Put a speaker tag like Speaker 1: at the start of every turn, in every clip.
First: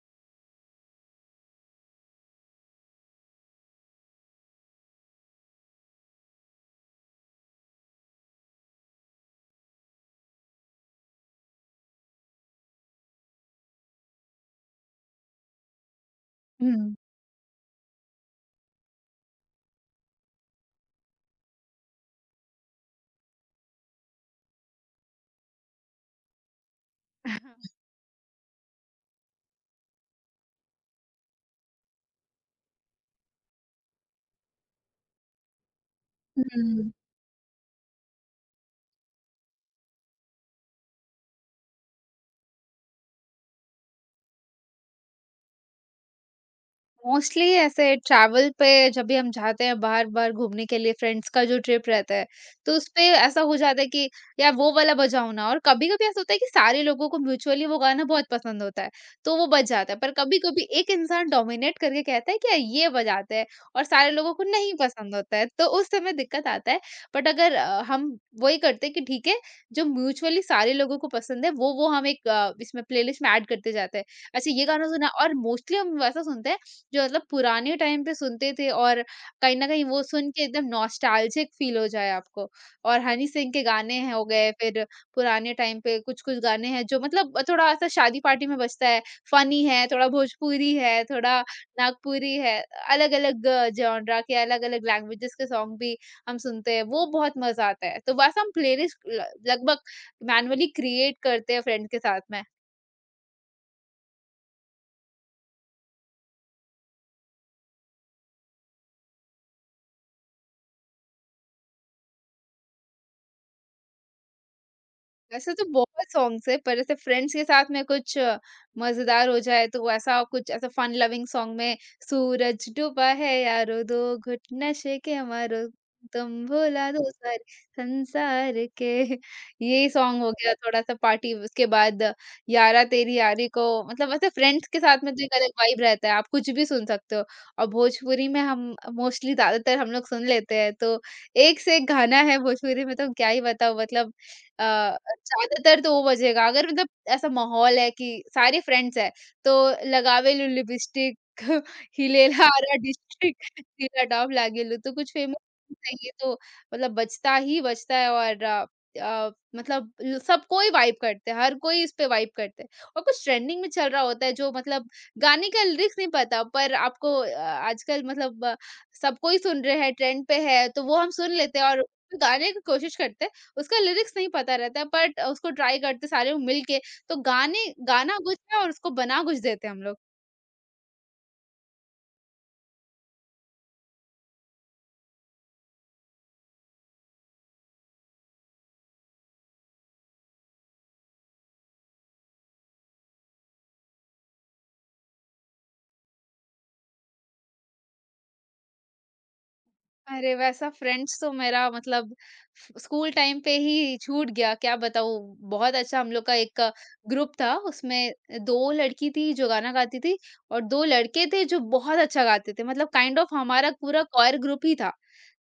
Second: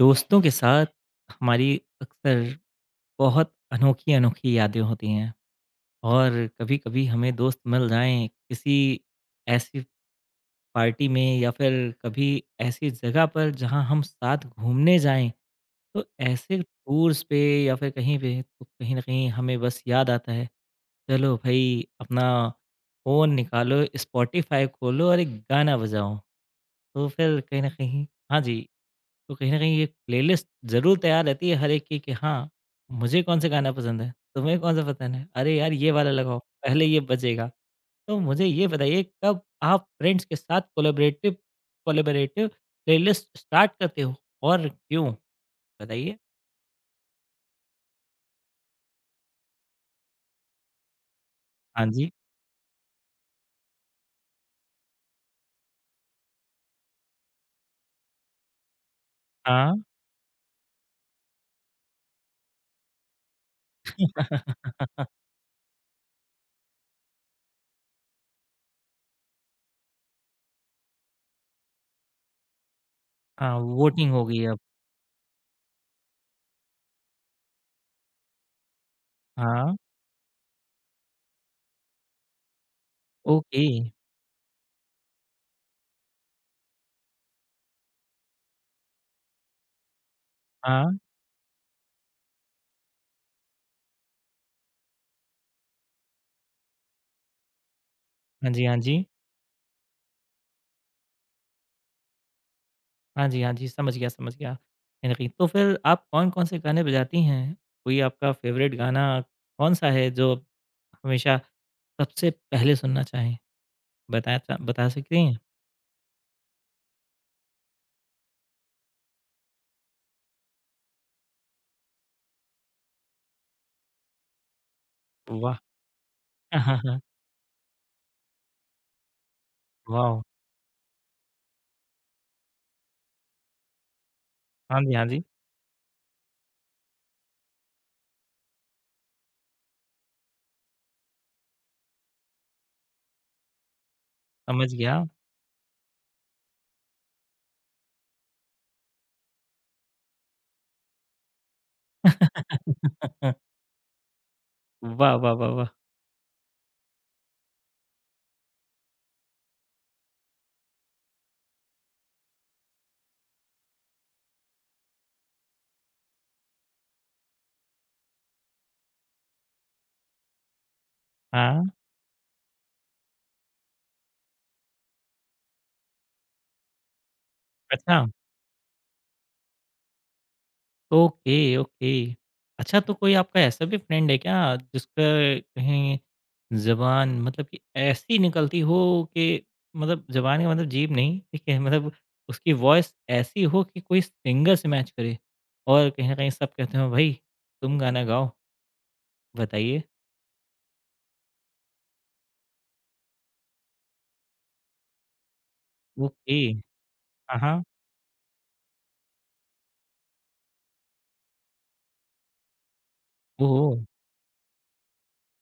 Speaker 1: दोस्तों के साथ हमारी अक्सर बहुत अनोखी अनोखी यादें होती हैं। और कभी-कभी हमें दोस्त मिल जाएँ किसी ऐसी पार्टी में या फिर कभी ऐसी जगह पर जहाँ हम साथ घूमने जाएँ, तो ऐसे
Speaker 2: Ừm.
Speaker 1: टूर्स पे या फिर कहीं पे तो कहीं न कहीं हमें बस याद आता है, चलो भई अपना फ़ोन निकालो, स्पॉटिफ़ाई खोलो और एक गाना बजाओ। तो फिर कहीं न कहीं हाँ जी, तो कहीं न कहीं ये प्लेलिस्ट ज़रूर तैयार रहती है हर एक की कि हाँ, मुझे कौन-सा गाना पसंद है। तुम्हें कौन-सा पसंद है? अरे यार ये वाला लगाओ, पहले
Speaker 2: Ừm.
Speaker 1: ये बजेगा। तो मुझे ये बताइए कब आप फ्रेंड्स के साथ कोलैबोरेटिव कोलैबोरेटिव प्लेलिस्ट स्टार्ट करते हो और क्यों? बताइए।
Speaker 2: मोस्टली ऐसे ट्रैवल पे जब भी हम जाते हैं बाहर-बाहर घूमने के लिए फ्रेंड्स का जो
Speaker 1: हाँ
Speaker 2: ट्रिप
Speaker 1: जी,
Speaker 2: रहता है, तो उसपे ऐसा हो जाता है कि यार वो वाला बजाओ ना। और कभी-कभी ऐसा होता है कि सारे लोगों को म्यूचुअली वो गाना बहुत पसंद होता है, तो वो बज
Speaker 1: हाँ।
Speaker 2: जाता है। पर कभी-कभी एक इंसान डोमिनेट करके कहता है कि यार ये बजाते हैं और सारे लोगों को नहीं पसंद होता है, तो उस समय दिक्कत आता है। बट अगर हम वही करते हैं कि ठीक है, जो म्यूचुअली सारे लोगों को पसंद है, वो हम एक इसमें प्लेलिस्ट में ऐड
Speaker 1: हाँ,
Speaker 2: करते जाते हैं।
Speaker 1: वोटिंग हो गई
Speaker 2: अच्छा,
Speaker 1: अब।
Speaker 2: ये गाना सुना और मोस्टली हम वैसा सुनते हैं जो मतलब पुराने टाइम पे सुनते थे, और कहीं न
Speaker 1: हाँ,
Speaker 2: कहीं वो सुन के एकदम नॉस्टैल्जिक फ़ील हो जाए आपको। और हनी सिंह के
Speaker 1: ओके।
Speaker 2: गाने हैं हो गए, फिर पुराने टाइम पे कुछ-कुछ गाने हैं जो मतलब थोड़ा-सा शादी पार्टी में बजता है, फ़नी है, थोड़ा भोजपुरी है,
Speaker 1: हाँ,
Speaker 2: थोड़ा नागपुरी है, अलग-अलग जॉनरा के अलग-अलग लैंग्वेजेज़ के सॉन्ग भी हम सुनते हैं, वो बहुत मज़ा आता है। तो बस हम
Speaker 1: हाँ जी, हाँ
Speaker 2: प्लेलिस्ट
Speaker 1: जी।
Speaker 2: ल लगभग मैनुअली क्रिएट करते हैं फ्रेंड के साथ में।
Speaker 1: हाँ जी, हाँ जी, समझ गया, समझ गया। कहीं न कहीं तो फिर आप कौन-कौन से गाने बजाती हैं? कोई आपका फ़ेवरेट गाना कौन-सा है जो हमेशा सबसे पहले सुनना चाहें? बता सकती हैं?
Speaker 2: वैसे तो बहुत सॉन्ग्स है पर ऐसे फ्रेंड्स के साथ में कुछ मजेदार हो जाए, तो ऐसा कुछ ऐसा फन लविंग सॉन्ग में सूरज डूबा है यारो, दो घुट नशे के
Speaker 1: वाह!
Speaker 2: मारो, तुम
Speaker 1: हाँ, हाँ,
Speaker 2: भुला
Speaker 1: हाँ।
Speaker 2: दो सारे संसार के। ये
Speaker 1: वाओ!
Speaker 2: सॉन्ग हो गया थोड़ा सा पार्टी। उसके बाद यारा तेरी यारी को, मतलब ऐसे फ्रेंड्स
Speaker 1: हाँ
Speaker 2: के
Speaker 1: जी,
Speaker 2: साथ
Speaker 1: हाँ
Speaker 2: में
Speaker 1: जी,
Speaker 2: तो एक अलग वाइब रहता है, आप कुछ भी सुन सकते हो। और भोजपुरी में हम मोस्टली ज्यादातर हम लोग सुन लेते हैं, तो एक से एक गाना है भोजपुरी में, तो क्या ही बताओ मतलब।
Speaker 1: समझ
Speaker 2: अ,
Speaker 1: गया।
Speaker 2: ज़्यादातर तो वो बजेगा, अगर मतलब ऐसा माहौल है कि सारे फ्रेंड्स हैं, तो लगावे लू लिपस्टिक हिले लारा डिस्ट्रिक्ट तिला डाव लागेलू तो कुछ
Speaker 1: वाह, वाह,
Speaker 2: फेमस
Speaker 1: वाह, वाह!
Speaker 2: चाहिए, तो मतलब बजता ही बजता है और अ, मतलब ल सब कोई वाइब करते हैं, हर कोई इस पे वाइब करते हैं। और कुछ ट्रेंडिंग में चल रहा होता है जो मतलब गाने का लिरिक्स नहीं पता, पर आपको आजकल मतलब सब कोई सुन रहे हैं, ट्रेंड पे है, तो वो हम सुन लेते
Speaker 1: हाँ,
Speaker 2: हैं और गाने की कोशिश करते हैं। उसका लिरिक्स नहीं पता रहता है बट उसको ट्राई करते सारे मिल के, तो गाने
Speaker 1: अच्छा।
Speaker 2: गाना कुछ है और उसको बना कुछ देते हैं हम लोग।
Speaker 1: Okay, okay. अच्छा तो कोई आपका ऐसा भी फ्रेंड है क्या जिसका कहीं ज़बान मतलब कि ऐसी निकलती हो कि मतलब ज़बान का मतलब जीभ नहीं, ठीक है? मतलब उसकी वॉइस ऐसी हो कि कोई सिंगर से मैच करे और कहीं न कहीं सब कहते हो भई तुम गाना गाओ। बताइए?
Speaker 2: अरे! वैसा फ्रेंड्स तो मेरा मतलब फ स्कूल टाइम पे ही छूट गया, क्या बताऊँ? बहुत अच्छा हम लोग का
Speaker 1: ओके।
Speaker 2: एक ग्रुप
Speaker 1: हाँ,
Speaker 2: था,
Speaker 1: हाँ।
Speaker 2: उसमें 2 लड़की थी जो गाना गाती थी और 2 लड़के थे जो बहुत अच्छा गाते थे, मतलब काइंड ऑफ हमारा
Speaker 1: ओह!
Speaker 2: पूरा कोयर ग्रुप ही था।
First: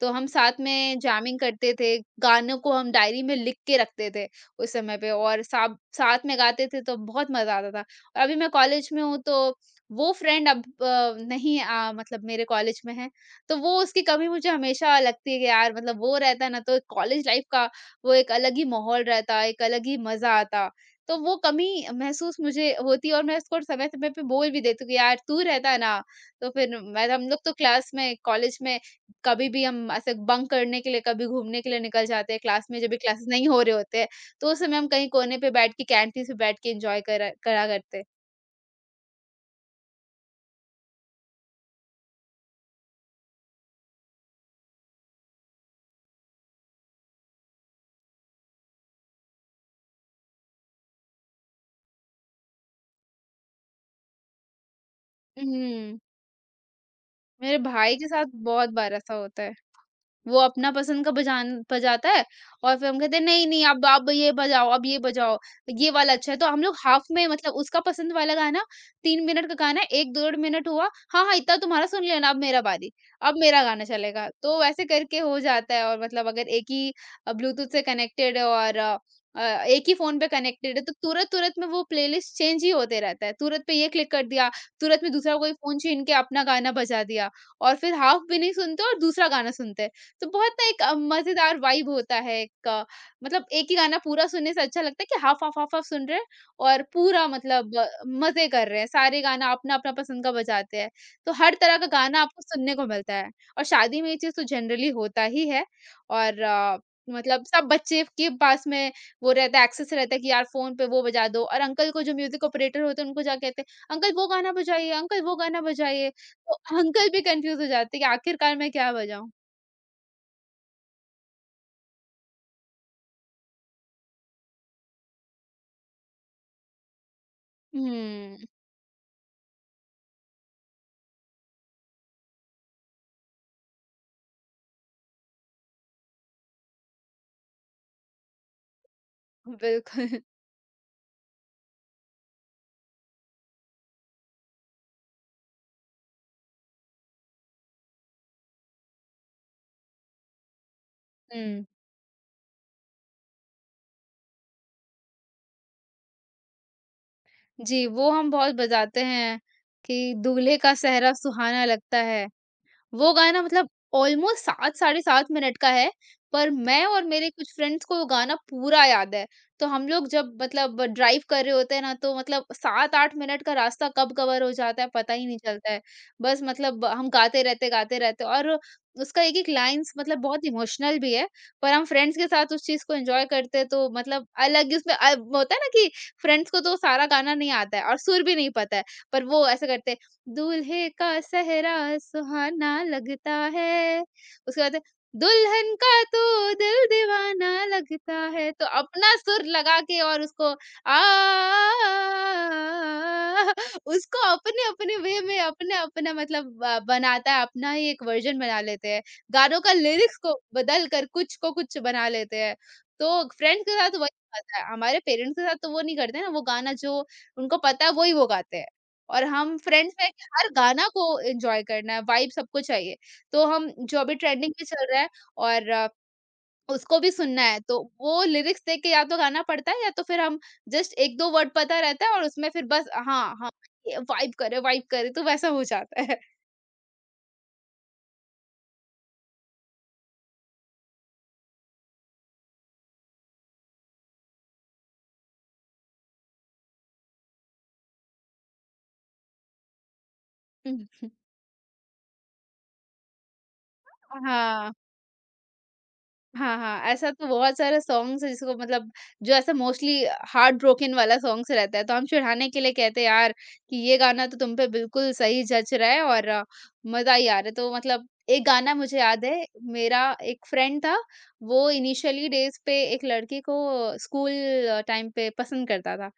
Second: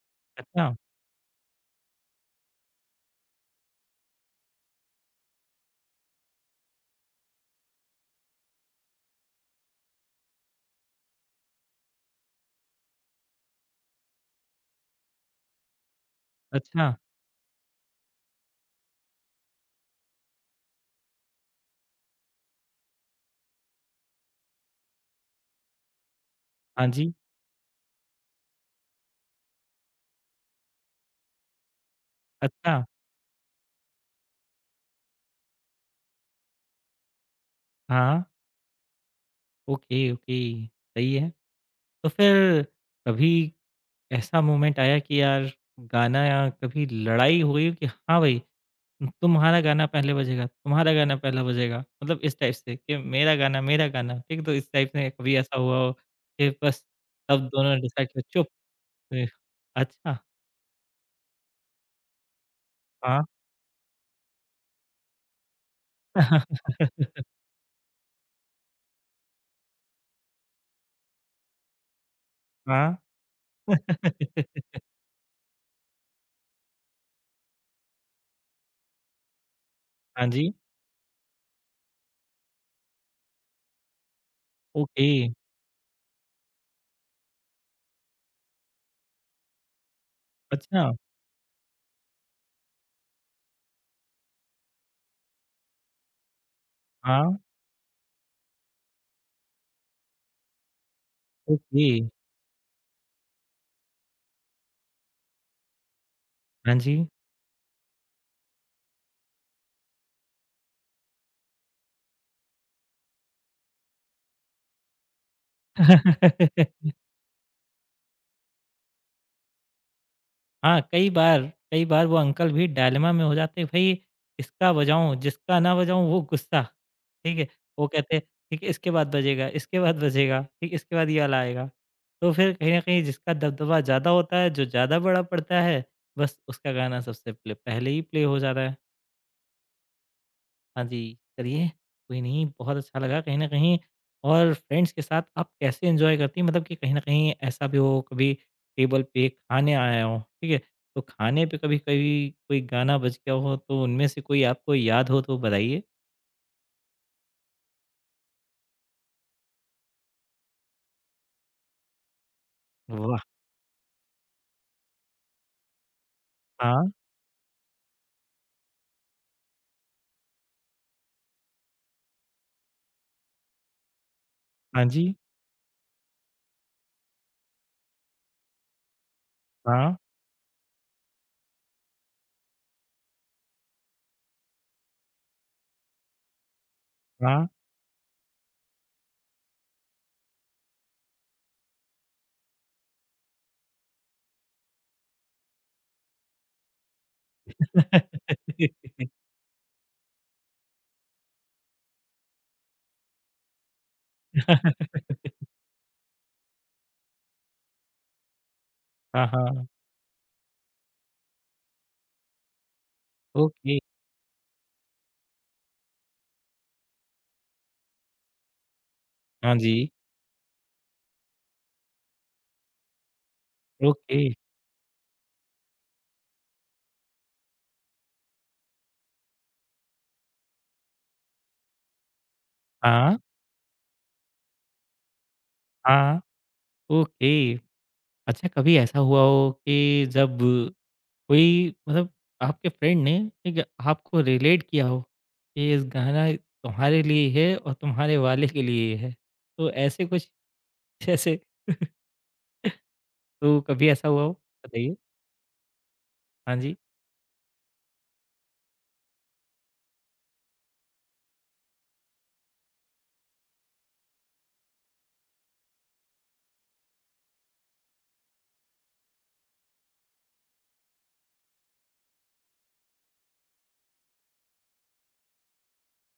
Speaker 2: तो हम साथ
Speaker 1: अच्छा,
Speaker 2: में जैमिंग करते थे, गानों को हम डायरी में लिख के रखते थे उस समय पे, और साब साथ में गाते थे तो बहुत मज़ा आता था। और अभी मैं कॉलेज में हूँ, तो वो फ्रेंड अब नहीं मतलब मेरे कॉलेज में है, तो वो उसकी कमी मुझे हमेशा लगती है कि यार मतलब वो रहता ना तो
Speaker 1: अच्छा।
Speaker 2: कॉलेज लाइफ का वो एक अलग ही माहौल रहता, एक अलग ही मज़ा आता। तो वो कमी महसूस मुझे होती है, और मैं उसको समय-समय पे बोल भी देती हूँ कि यार तू रहता ना, तो फिर
Speaker 1: हाँ
Speaker 2: मैं
Speaker 1: जी।
Speaker 2: हम लोग तो क्लास में कॉलेज में कभी भी हम ऐसे बंक करने के लिए, कभी घूमने के लिए निकल जाते हैं क्लास में
Speaker 1: अच्छा,
Speaker 2: जब भी क्लासेस नहीं हो रहे होते हैं, तो उस समय हम कहीं कोने पे बैठ के कैंटीन पे बैठ के एन्जॉय करा करा करते।
Speaker 1: हाँ। ओके, ओके, सही है। तो फिर कभी ऐसा मोमेंट आया कि यार गाना या कभी लड़ाई हुई हो कि हाँ भई, तुम्हारा गाना पहले बजेगा, तुम्हारा गाना पहला बजेगा। मतलब इस टाइप से कि मेरा गाना, ठीक है? तो इस टाइप से कभी ऐसा हुआ हो
Speaker 2: हुँ,
Speaker 1: कि बस तब
Speaker 2: मेरे
Speaker 1: दोनों
Speaker 2: भाई के
Speaker 1: डिसाइड किया
Speaker 2: साथ
Speaker 1: चुप।
Speaker 2: बहुत बार ऐसा
Speaker 1: ए
Speaker 2: होता है।
Speaker 1: अच्छा,
Speaker 2: वो अपना पसंद का बजान बजाता है और फिर हम कहते हैं
Speaker 1: हाँ।
Speaker 2: नहीं नहीं अब ये बजाओ, अब ये बजाओ, ये वाला अच्छा है, तो हम लोग हाफ में मतलब उसका पसंद वाला गाना 3 मिनट का गाना एक डेढ़ मिनट हुआ, हाँ हाँ इतना तुम्हारा सुन लेना, अब मेरा बारी,
Speaker 1: हाँ।
Speaker 2: अब मेरा गाना चलेगा। तो वैसे करके हो जाता है, और मतलब अगर एक ही ब्लूटूथ से कनेक्टेड है और अ, एक ही फोन
Speaker 1: हाँ
Speaker 2: पे
Speaker 1: जी।
Speaker 2: कनेक्टेड है तो तुरंत तुरंत में वो प्लेलिस्ट चेंज ही होते रहता है, तुरंत पे ये क्लिक कर दिया, तुरंत
Speaker 1: ओके,
Speaker 2: में दूसरा कोई फोन छीन के अपना गाना बजा दिया, और फिर हाफ भी नहीं सुनते और दूसरा गाना सुनते हैं। तो बहुत ना एक
Speaker 1: अच्छा,
Speaker 2: मज़ेदार वाइब होता है, एक मतलब एक ही गाना पूरा सुनने से अच्छा लगता है कि हाफ हाफ हाफ हाफ सुन रहे हैं, और
Speaker 1: हाँ,
Speaker 2: पूरा मतलब मज़े कर रहे हैं, सारे गाना अपना-अपना पसंद का बजाते हैं। तो हर तरह
Speaker 1: ओके।
Speaker 2: का गाना आपको सुनने को मिलता है, और शादी में ये चीज़ तो जनरली होता ही है और
Speaker 1: हाँ जी।
Speaker 2: मतलब सब बच्चे के पास में वो रहता है, एक्सेस रहता है कि यार फ़ोन पे वो बजा दो, और अंकल को जो म्यूज़िक ऑपरेटर होते हैं उनको जाके कहते हैं, "अंकल वो गाना बजाइए, अंकल वो गाना बजाइए।" तो अंकल भी कन्फ्यूज़ हो जाते हैं कि आखिरकार मैं क्या बजाऊँ?
Speaker 1: हाँ, कई बार वो अंकल भी डायलेमा में हो जाते हैं, भई इसका बजाऊँ, जिसका ना बजाऊँ वो गुस्सा, ठीक है? वो कहते हैं,
Speaker 2: हुँ,
Speaker 1: ठीक है इसके बाद बजेगा, ठीक इसके बाद ये वाला आएगा। तो फिर कहीं न कहीं जिसका दबदबा ज़्यादा होता है, जो ज़्यादा बड़ा पड़ता है, बस उसका गाना सबसे प्ले पहले ही प्ले हो जाता है।
Speaker 2: बिल्कुल।
Speaker 1: हाँ जी, चलिए कोई नहीं बहुत अच्छा लगा कहीं न कहीं। और फ्रेंड्स के साथ आप कैसे एन्जॉय करती हैं? मतलब कि कहीं न कहीं ऐसा भी हो कभी टेबल पे खाने आया हो, ठीक है? तो खाने पे
Speaker 2: हुँ।
Speaker 1: कभी कभी कोई गाना बज गया हो तो उनमें से कोई आपको याद हो तो बताइए?
Speaker 2: जी, वो हम बहुत बजाते हैं कि दूल्हे का सेहरा सुहाना लगता है। वो
Speaker 1: वाह!
Speaker 2: गाना मतलब ऑलमोस्ट 7 साढ़े 7 मिनट का है, पर मैं
Speaker 1: हाँ,
Speaker 2: और मेरे कुछ फ्रेंड्स को वो गाना पूरा याद है। तो हम लोग जब मतलब ड्राइव कर रहे होते हैं ना, तो मतलब 7-8 मिनट का रास्ता कब कवर हो जाता
Speaker 1: हाँ
Speaker 2: है पता
Speaker 1: जी,
Speaker 2: ही नहीं चलता है। बस मतलब हम गाते रहते, गाते रहते, और उसका एक-एक लाइन्स
Speaker 1: हाँ,
Speaker 2: मतलब बहुत इमोशनल भी है, पर हम फ्रेंड्स के साथ उस चीज़ को एन्जॉय करते हैं तो मतलब अलग ही उसमें होता है ना कि फ्रेंड्स को तो सारा गाना
Speaker 1: हाँ।
Speaker 2: नहीं आता है और सुर भी नहीं पता है, पर वो ऐसे करते हैं, दूल्हे का सेहरा सुहाना लगता है। उसके बाद है, दुल्हन का तो दिल दीवाना लगता है। तो अपना सुर लगा के और उसको आ उसको अपने-अपने वे में अपना-अपना मतलब बनाता है, अपना ही एक वर्ज़न बना लेते हैं।
Speaker 1: हाँ,
Speaker 2: गानों
Speaker 1: हाँ,
Speaker 2: का लिरिक्स को बदल कर कुछ को कुछ बना लेते हैं। तो फ्रेंड्स के
Speaker 1: ओके,
Speaker 2: साथ वही होता है। हमारे पेरेंट्स के साथ तो वो नहीं करते ना, वो गाना जो उनको पता है, वो ही वो गाते हैं। और
Speaker 1: हाँ
Speaker 2: हम
Speaker 1: जी,
Speaker 2: फ्रेंड्स में हर गाना को एन्जॉय करना है, वाइब सबको चाहिए। तो हम जो अभी
Speaker 1: ओके,
Speaker 2: ट्रेंडिंग में चल रहा है और उसको भी सुनना है, तो वो लिरिक्स देख के या तो गाना पड़ता है या तो फिर हम जस्ट 1-2 वर्ड पता रहता है और उसमें फिर बस
Speaker 1: हाँ,
Speaker 2: हाँ, हाँ, ये वाइब करे, तो वैसा हो जाता
Speaker 1: हाँ,
Speaker 2: है।
Speaker 1: ओके। अच्छा कभी ऐसा हुआ हो कि जब कोई मतलब आपके फ्रेंड ने ठीक है आपको रिलेट किया हो कि इस गाना तुम्हारे लिए है और तुम्हारे वाले के लिए है तो ऐसे कुछ
Speaker 2: हुँ,
Speaker 1: जैसे तो कभी ऐसा हुआ हो
Speaker 2: हाँ।
Speaker 1: बताइए। हाँ
Speaker 2: हाँ,
Speaker 1: जी,
Speaker 2: हाँ, ऐसा तो बहुत सारा सॉन्ग्स है जिसको मतलब जो ऐसा मोस्टली हार्ट ब्रोकन वाला सॉन्ग्स रहता है, तो हम चिढ़ाने के लिए कहते हैं यार कि ये गाना तो तुम पे बिल्कुल सही जच रहा है और मज़ा ही आ रहा है। तो मतलब एक गाना मुझे याद है, मेरा एक फ्रेंड था, वो इनिशियली डेज़ पे एक लड़की को स्कूल टाइम पे पसंद करता था।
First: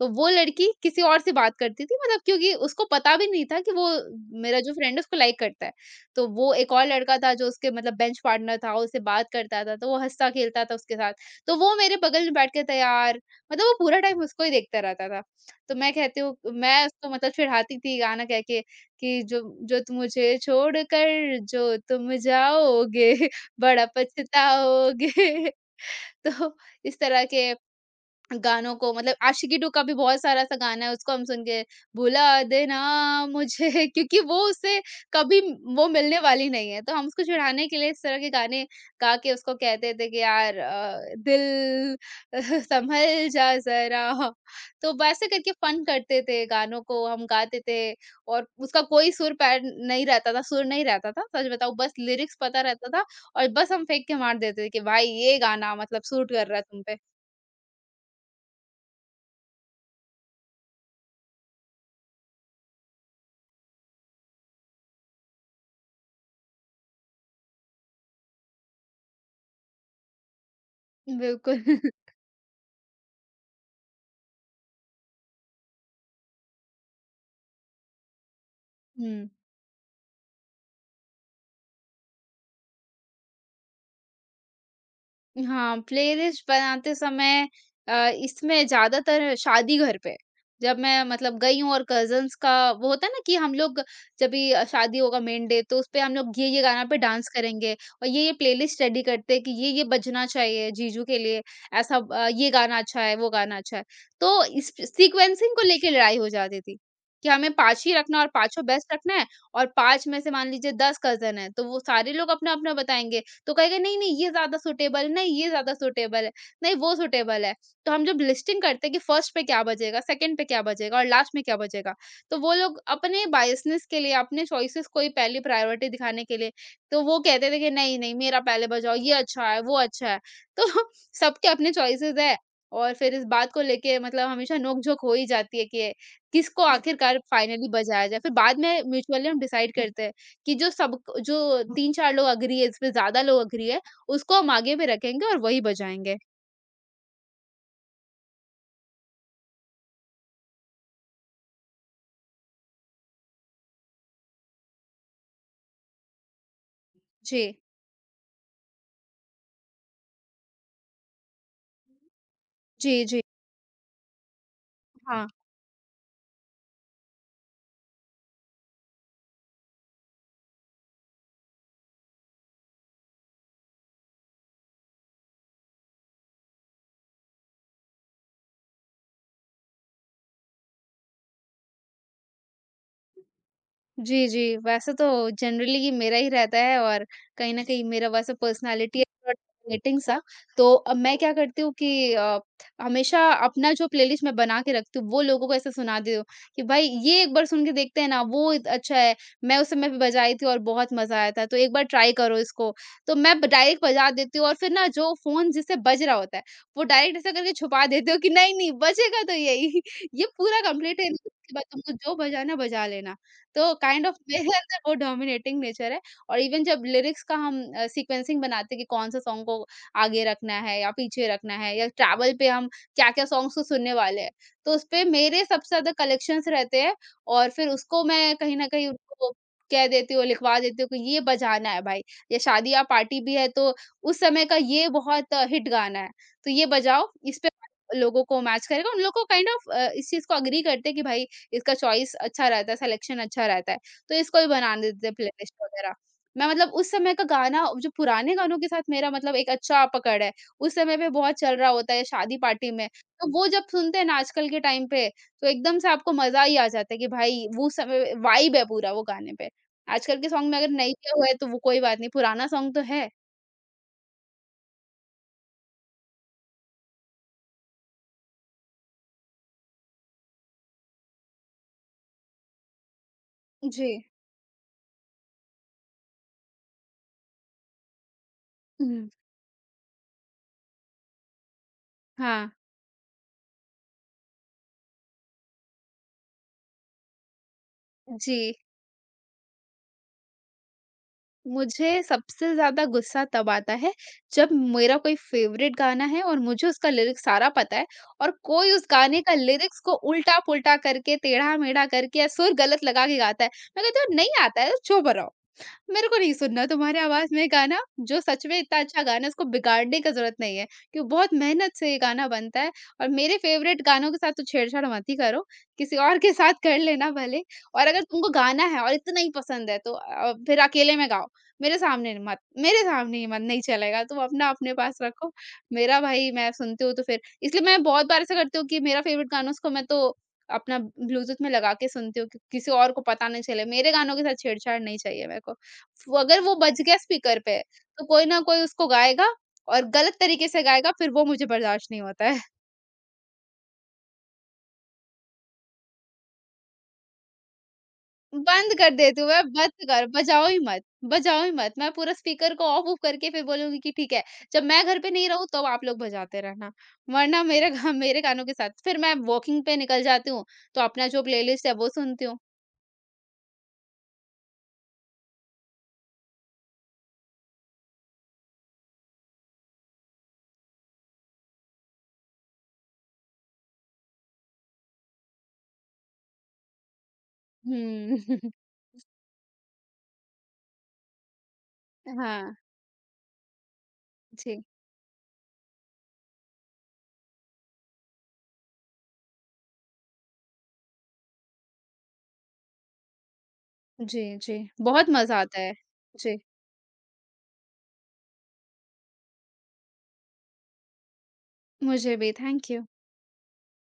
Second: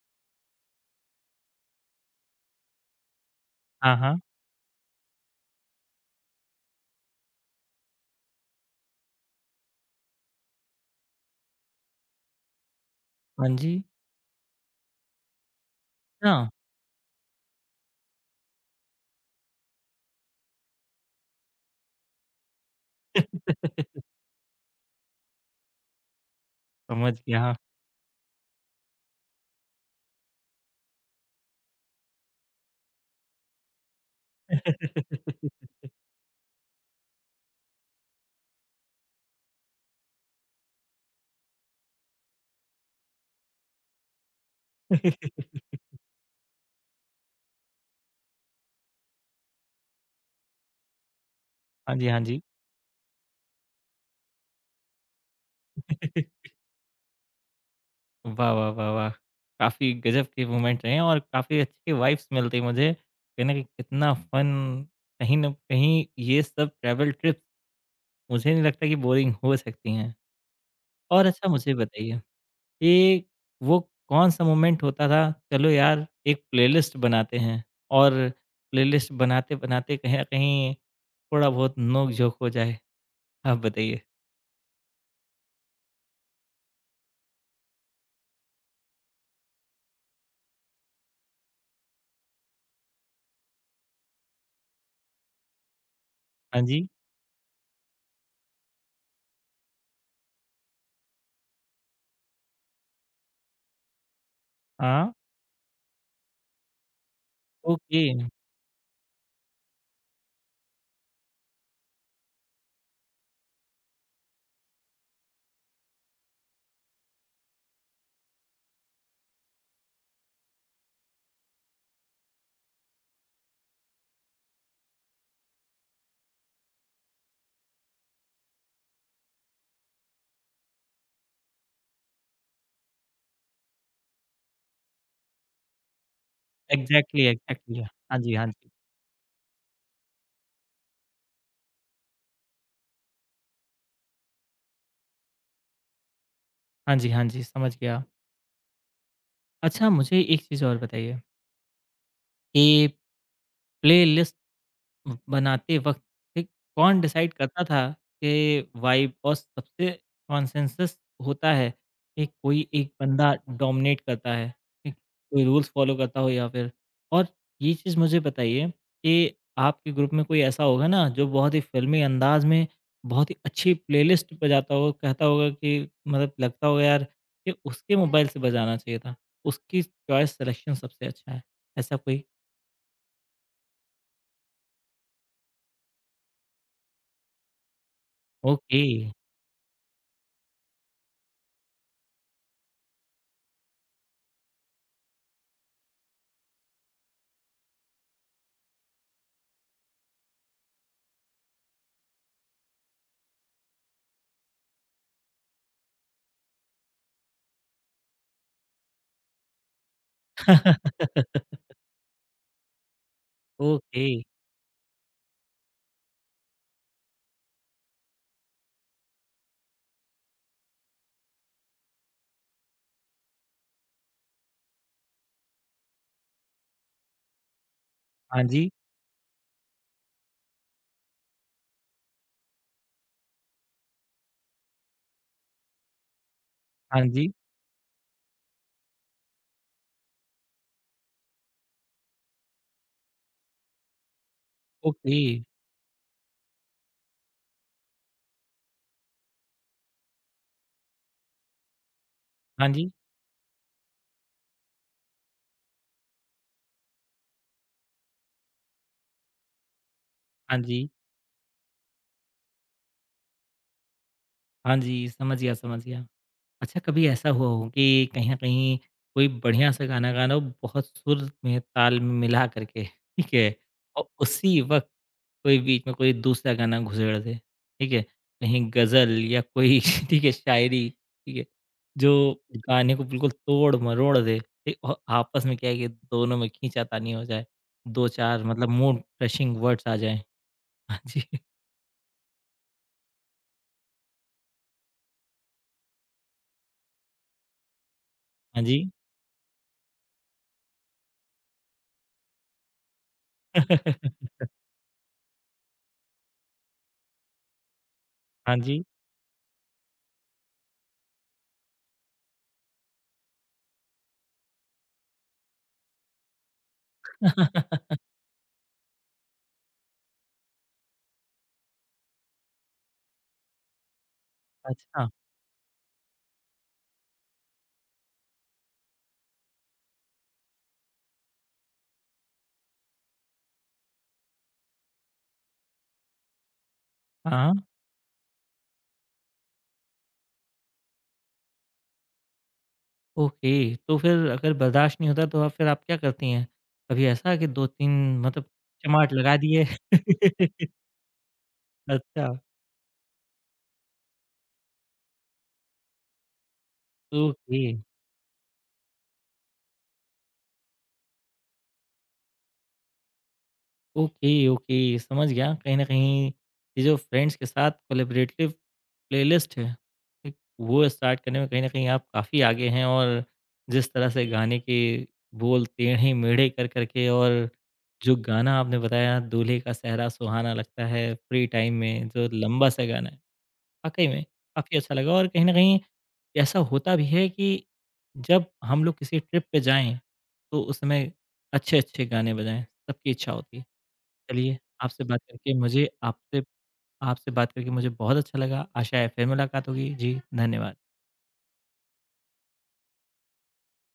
Speaker 2: तो वो लड़की किसी और से बात करती थी मतलब क्योंकि उसको पता भी नहीं था कि वो
Speaker 1: हाँ, हाँ।
Speaker 2: मेरा जो फ्रेंड है उसको लाइक करता है। तो वो एक और लड़का था जो उसके मतलब बेंच पार्टनर था, उससे बात करता था, तो वो हँसता-खेलता था उसके साथ। तो वो मेरे बगल में बैठ के था यार,
Speaker 1: हाँ
Speaker 2: मतलब
Speaker 1: जी
Speaker 2: वो पूरा टाइम उसको ही देखता रहता था। तो मैं कहती हूँ
Speaker 1: हाँ।
Speaker 2: मैं उसको मतलब चिढ़ाती थी गाना कह के कि जो जो तुम मुझे छोड़कर जो तुम जाओगे बड़ा पछताओगे। तो इस
Speaker 1: समझ
Speaker 2: तरह
Speaker 1: गया
Speaker 2: के
Speaker 1: हाँ।
Speaker 2: गानों को मतलब आशिकी टू का भी बहुत सारा ऐसा गाना है, उसको हम सुन के भुला देना मुझे क्योंकि वो उससे कभी वो मिलने वाली नहीं है, तो हम उसको चिढ़ाने के लिए इस तरह के गाने गा के उसको कहते थे कि यार दिल संभल जा जरा, तो वैसे करके फन करते थे, गानों को हम गाते थे और उसका कोई सुर पैर नहीं रहता था, सुर नहीं रहता था, सच बताऊं बस
Speaker 1: हाँ जी, हाँ
Speaker 2: लिरिक्स
Speaker 1: जी।
Speaker 2: पता रहता था। और बस हम फेंक के मार देते थे कि भाई ये गाना मतलब सूट कर रहा है तुम पे।
Speaker 1: वाह, वाह, वाह, वाह! काफ़ी गज़ब के मोमेंट रहे हैं और काफ़ी अच्छी वाइब्स मिलती है मुझे। कहीं न कहीं कितना फन। कहीं न कहीं ये सब ट्रैवल ट्रिप्स मुझे नहीं लगता कि बोरिंग हो सकती हैं। और अच्छा
Speaker 2: बिल्कुल।
Speaker 1: मुझे बताइए कि वो कौन-सा मोमेंट होता था चलो यार एक प्लेलिस्ट बनाते हैं और प्लेलिस्ट
Speaker 2: हुँ।
Speaker 1: बनाते-बनाते कहीं न कहीं थोड़ा बहुत नोक-झोंक हो जाए? आप बताइए।
Speaker 2: हाँ, प्लेलिस्ट बनाते समय अ, इसमें ज़्यादातर शादी घर पे, जब मैं मतलब गई हूँ, और कज़िन्स का वो होता है ना कि हम लोग जब भी शादी होगा मेन डे तो उसपे हम लोग
Speaker 1: हाँ
Speaker 2: ये-ये गाना
Speaker 1: जी,
Speaker 2: पे डांस करेंगे, और ये-ये प्लेलिस्ट रेडी करते हैं कि ये-ये बजना चाहिए जीजू के लिए, ऐसा ये गाना अच्छा है, वो गाना अच्छा है। तो इस
Speaker 1: हाँ,
Speaker 2: सीक्वेंसिंग को लेके लड़ाई हो जाती थी, कि हमें 5 ही
Speaker 1: ओके।
Speaker 2: रखना है और पाँचों बेस्ट रखना है, और 5 में से मान लीजिए 10 कज़िन हैं, तो वो सारे लोग अपना-अपना बताएँगे, तो कहेगा नहीं नहीं ये ज्यादा सूटेबल नहीं, ये ज्यादा सूटेबल है। नहीं, वो सूटेबल है। तो हम जब लिस्टिंग करते हैं कि फर्स्ट पे क्या बजेगा, सेकंड पे क्या बजेगा और लास्ट में क्या बजेगा, तो वो लोग अपने बायसनेस के लिए अपने चॉइसेस को ही पहली प्रायोरिटी दिखाने के लिए, तो वो कहते थे कि नहीं नहीं, मेरा पहले बजाओ, ये अच्छा है, वो अच्छा है। तो सबके अपने चॉइसेस है। और फिर इस बात को लेके मतलब हमेशा नोक झोंक हो ही जाती है कि किसको आखिरकार
Speaker 1: एग्ज़ैक्टली,
Speaker 2: फाइनली
Speaker 1: एग्ज़ैक्टली।
Speaker 2: बजाया
Speaker 1: हाँ
Speaker 2: जाए। फिर
Speaker 1: जी, हाँ
Speaker 2: बाद
Speaker 1: जी।
Speaker 2: में म्यूचुअली हम डिसाइड करते हैं कि जो 3-4 लोग एग्री है, इसमें ज़्यादा लोग एग्री है, उसको हम आगे में रखेंगे और वही बजाएँगे।
Speaker 1: हाँ जी, हाँ जी, समझ गया। अच्छा मुझे एक चीज़ और बताइए कि प्लेलिस्ट बनाते वक़्त ठीक कौन डिसाइड
Speaker 2: जी।
Speaker 1: करता था कि वाइब और सबसे कॉन्सेंसस होता है कि कोई एक
Speaker 2: जी, जी।
Speaker 1: बंदा डोमिनेट करता है, ठीक?
Speaker 2: हाँ,
Speaker 1: कोई रूल्स फ़ॉलो करता हो या फिर और ये चीज़ मुझे बताइए कि आपके ग्रुप में कोई ऐसा होगा ना जो बहुत ही फ़िल्मी अंदाज़ में बहुत ही अच्छी प्लेलिस्ट बजाता हो, कहता होगा कि मतलब लगता होगा यार कि उसके मोबाइल से बजाना चाहिए था, उसकी चॉइस सिलेक्शन सबसे अच्छा है, ऐसा कोई?
Speaker 2: जी, जी। वैसे तो जनरली ये मेरा ही रहता है और कहीं न कहीं मेरा वैसे
Speaker 1: ओके।
Speaker 2: पर्सनैलिटी मीटिंग सा। तो अब मैं क्या करती हूँ कि हमेशा अपना जो प्लेलिस्ट मैं बना के रखती हूँ, वो लोगों को ऐसे सुना देती हूँ कि भाई, ये एक बार सुन के देखते हैं ना, वो इत अच्छा है। मैं उस समय पे बजाई थी और बहुत मज़ा आया था, तो एक बार ट्राई करो इसको। तो मैं ब डायरेक्ट बजा देती हूँ और फिर ना जो फ़ोन जिससे बज रहा होता है, वो डायरेक्ट ऐसा करके छुपा देती हूँ कि नहीं, नहीं बजेगा तो यही। ये पूरा कंप्लीट है, इसके बाद तुमको जो बजाना है बजा लेना। तो
Speaker 1: ओके,
Speaker 2: काइंड ऑफ मेरे अंदर वो डोमिनेटिंग नेचर है। और इवन जब लिरिक्स का हम सीक्वेंसिंग बनाते हैं कि कौन सा सॉन्ग को आगे रखना है या पीछे रखना है, या ट्रैवल पे हम क्या-क्या सॉन्ग्स को सुनने वाले हैं, तो उसपे मेरे सबसे ज़्यादा कलेक्शंस रहते हैं। और फिर उसको मैं
Speaker 1: हाँ
Speaker 2: कहीं न
Speaker 1: जी,
Speaker 2: कहीं उनको कह देती हूँ, लिखवा देती हूँ कि ये बजाना है भाई, ये शादी या पार्टी भी है तो उस समय का ये बहुत हिट गाना है, तो ये
Speaker 1: हाँ
Speaker 2: बजाओ,
Speaker 1: जी,
Speaker 2: इस पे लोगों को मैच करेगा। उन लोग को काइंड ऑफ इस चीज़ को एग्री करते हैं कि भाई, इसका चॉइस अच्छा रहता है, सिलेक्शन अच्छा रहता है, तो इसको भी बना देते हैं
Speaker 1: ओके,
Speaker 2: प्लेलिस्ट वगैरह। मैं मतलब उस समय का गाना, जो पुराने गानों के साथ मेरा मतलब एक अच्छा पकड़ है, उस समय पे बहुत चल रहा होता है शादी
Speaker 1: हाँ
Speaker 2: पार्टी में,
Speaker 1: जी,
Speaker 2: तो वो जब सुनते हैं ना आजकल के टाइम पे, तो एकदम से आपको मज़ा ही आ जाता है कि भाई, वो समय वाइब है पूरा वो गाने पे। आजकल के सॉन्ग
Speaker 1: हाँ
Speaker 2: में अगर
Speaker 1: जी,
Speaker 2: नहीं किया हुआ है तो वो कोई बात नहीं, पुराना सॉन्ग तो है।
Speaker 1: हाँ जी, समझ गया, समझ गया। अच्छा कभी ऐसा हुआ हो कि कहीं न कहीं कोई बढ़िया सा गाना गाना हो बहुत सुर में ताल में मिला करके, ठीक है?
Speaker 2: जी।
Speaker 1: और उसी वक़्त कोई बीच में कोई दूसरा गाना घुसेड़ दे, ठीक है? कहीं
Speaker 2: हुँ,
Speaker 1: गज़ल या कोई ठीक है शायरी, ठीक है? जो
Speaker 2: हाँ,
Speaker 1: गाने को बिल्कुल तोड़-मरोड़ दे, ठीक? और आपस में क्या है कि दोनों में खींचातानी हो जाए।
Speaker 2: जी।
Speaker 1: 2-4 मतलब मूड फ्रेशिंग वर्ड्स आ जाएँ। हाँ जी,
Speaker 2: मुझे सबसे ज़्यादा गुस्सा तब आता है, जब मेरा कोई फ़ेवरेट गाना है और मुझे उसका लिरिक्स सारा पता है, और
Speaker 1: हाँ
Speaker 2: कोई उस
Speaker 1: जी।
Speaker 2: गाने का लिरिक्स को उल्टा-पुल्टा करके, टेढ़ा-मेढ़ा करके या सुर गलत लगा के गाता है। मैं कहती हूँ, नहीं आता है तो चुप रहो। मेरे को नहीं सुनना तुम्हारे आवाज़ में गाना, जो सच
Speaker 1: हाँ
Speaker 2: में इतना
Speaker 1: जी।
Speaker 2: अच्छा गाना है उसको बिगाड़ने का ज़रूरत नहीं है, क्यों बहुत मेहनत से ये गाना बनता है। और मेरे फ़ेवरेट गानों के साथ तो छेड़छाड़ मत ही करो, किसी और के साथ कर लेना भले। और अगर तुमको गाना है और इतना ही पसंद है तो फिर अकेले में गाओ, मेरे सामने ही मत, नहीं चलेगा, तुम अपना अपने पास
Speaker 1: अच्छा,
Speaker 2: रखो। मेरा भाई मैं सुनती हूँ तो फिर इसलिए मैं बहुत बार ऐसा करती हूँ कि मेरा फ़ेवरेट गाना उसको मैं तो अपना ब्लूटूथ में लगा के सुनती हूँ कि किसी और को पता नहीं चले, मेरे गानों के साथ छेड़छाड़ नहीं चाहिए मेरे को। वो अगर वो बज गया स्पीकर
Speaker 1: हाँ।
Speaker 2: पे, तो कोई ना कोई उसको गाएगा और गलत तरीके से गाएगा, फिर वो मुझे बर्दाश्त नहीं होता है।
Speaker 1: ओके, तो फिर अगर बर्दाश्त नहीं होता तो आप फिर आप क्या करती हैं? कभी ऐसा कि 2-3 मतलब
Speaker 2: बंद कर
Speaker 1: चमाट
Speaker 2: देती हूँ
Speaker 1: लगा
Speaker 2: मैं,
Speaker 1: दिए?
Speaker 2: बंद कर, बजाओ ही मत, बजाओ ही मत। मैं पूरा
Speaker 1: अच्छा,
Speaker 2: स्पीकर को ऑफ ऑफ करके फिर बोलूँगी कि ठीक है, जब मैं घर पे नहीं रहूँ तब आप लोग बजाते रहना, वरना
Speaker 1: ओके,
Speaker 2: मेरे घ मेरे कानों के साथ। फिर मैं वॉकिंग पे निकल जाती हूँ, तो अपना जो प्लेलिस्ट है वो सुनती हूँ।
Speaker 1: ओके, ओके, समझ गया। कहीं न कहीं ये जो फ्रेंड्स के साथ कोलैबोरेटिव प्लेलिस्ट है, एक वो स्टार्ट करने में कहीं न कहीं आप काफ़ी आगे हैं और जिस तरह से गाने के बोल टेढ़े-मेढ़े कर के और जो
Speaker 2: हुँ।
Speaker 1: गाना आपने बताया दूल्हे का सेहरा सुहाना लगता है फ्री टाइम में, जो
Speaker 2: हाँ,
Speaker 1: लंबा-सा गाना है। वाक़ई में
Speaker 2: जी।
Speaker 1: काफ़ी अच्छा लगा और कहीं न कहीं ऐसा होता भी है कि जब हम लोग किसी ट्रिप पे जाएँ, तो उस समय अच्छे-अच्छे गाने बजाएँ, सबकी इच्छा होती है।
Speaker 2: जी, जी।
Speaker 1: चलिए, आपसे
Speaker 2: बहुत
Speaker 1: बात
Speaker 2: मज़ा
Speaker 1: करके
Speaker 2: आता है।
Speaker 1: मुझे
Speaker 2: जी,
Speaker 1: आपसे आपसे बात करके मुझे बहुत अच्छा लगा। आशा है फिर मुलाकात होगी। जी, धन्यवाद।
Speaker 2: मुझे भी थैंक यू।